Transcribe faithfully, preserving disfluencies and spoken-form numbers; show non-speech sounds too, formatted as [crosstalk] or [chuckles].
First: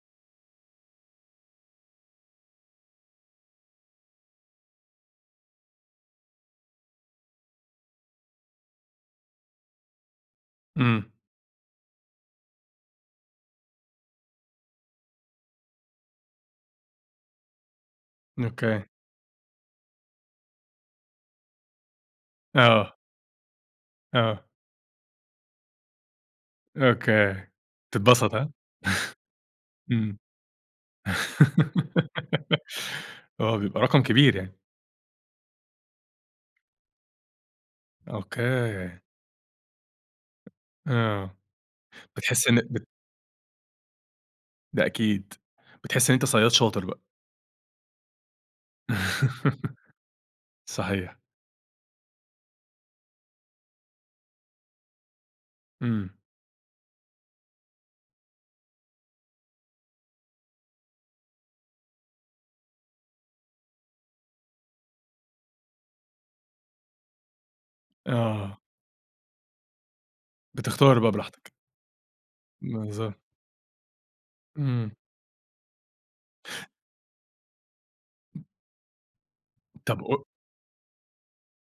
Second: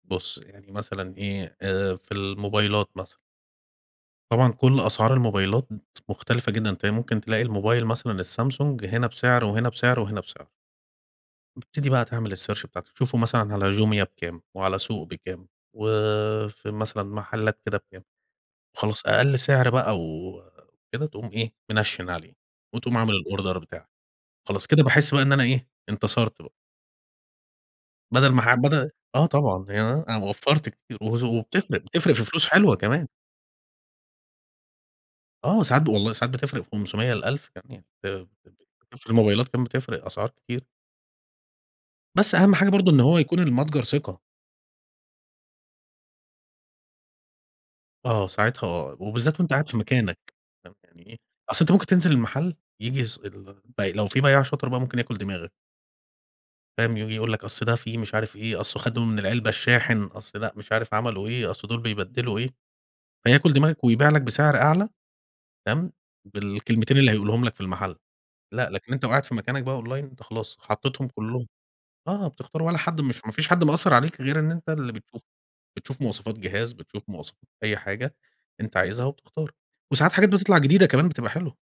بُص، يعني مثلًا إيه، آآ في الموبايلات مثلًا طبعًا كل أسعار الموبايلات مت مختلفة جدًا، تلاقي ممكن تلاقي الموبايل مثلًا الSamsung هنا بسِعر وهنا بسِعر وهنا بسِعر. إمم. بتبتدي بقى تعمل الsearch بتاعتك، تشوفه مثلًا على Jumia بكام، وعلى سوق بكام، وفي مثلًا محلّات كده بكام، ن أوكي. وخلاص أقل سِعر بقى وكده تقوم إيه، مِنَشِّن عليه آه. وتقوم عامل الأوردر بتاعك. آه. خلاص، كده باحس بقى إن أنا إيه، انتصرت بقى. أوكي. بدل تتبسط، ما ها؟ ح بدل [chuckles] آه، طبعًا أنا إمم. وفّرت كتير وزو وبتفرِق بتفرِق في فلوس [laughs] حلوة كمان. آه، بيبقى رقم كبير يعني. آه، وساعات ب والله ساعات بتفرِق في خمسمية ل ألف كمان، يعني أنت أوكي. [unintelligible] في الموبايلات كمان بتفرِق أسعار كتير. آه، بس بتحس أهَم إن حاجة بت برضه إن هو يكون المتجر ثقة. ده أكيد. بتحس إن أنت صيّاد شاطر بقى. آه، ساعتها آه، وبالذات وأنت قاعد [laughs] في مكانك، فاهم، يعني صحيح. إيه، أصل أنت ممكن تنزِل المحل ييجي ص الب لو في بيّاع شاطر بقى ممكن ياكل دماغك. إمم. فاهم؟ وييجي يقول لك أصل ده فيه مش عارف إيه، أصله خَدوا من العلبة الشاحن، أصل لأ مش عارف عملوا إيه، أصل دول بيبدِّلوا إيه، فياكل دماغك ويبيع لك بسِعر أعلى، تمام، بالكلمتين اللي هيقولهم لك في المحل، آه. لأ لكن أنت لو قاعد في مكانك بقى online أنت خلاص بتختار حطيتهم بقى براحتك. كلّهم. آه، بتختار ولا حد بالضبط. مش ما فيش حد مقصّر عليك غير إن أنت إمم. اللي بتشوف، بتشوف مواصفات جهاز بتشوف مواصفات أي حاجة أنت عايزها وبتختار طَب وساعات قو حاجات بتطلَع جديدة كمان، بتبقى حلوة.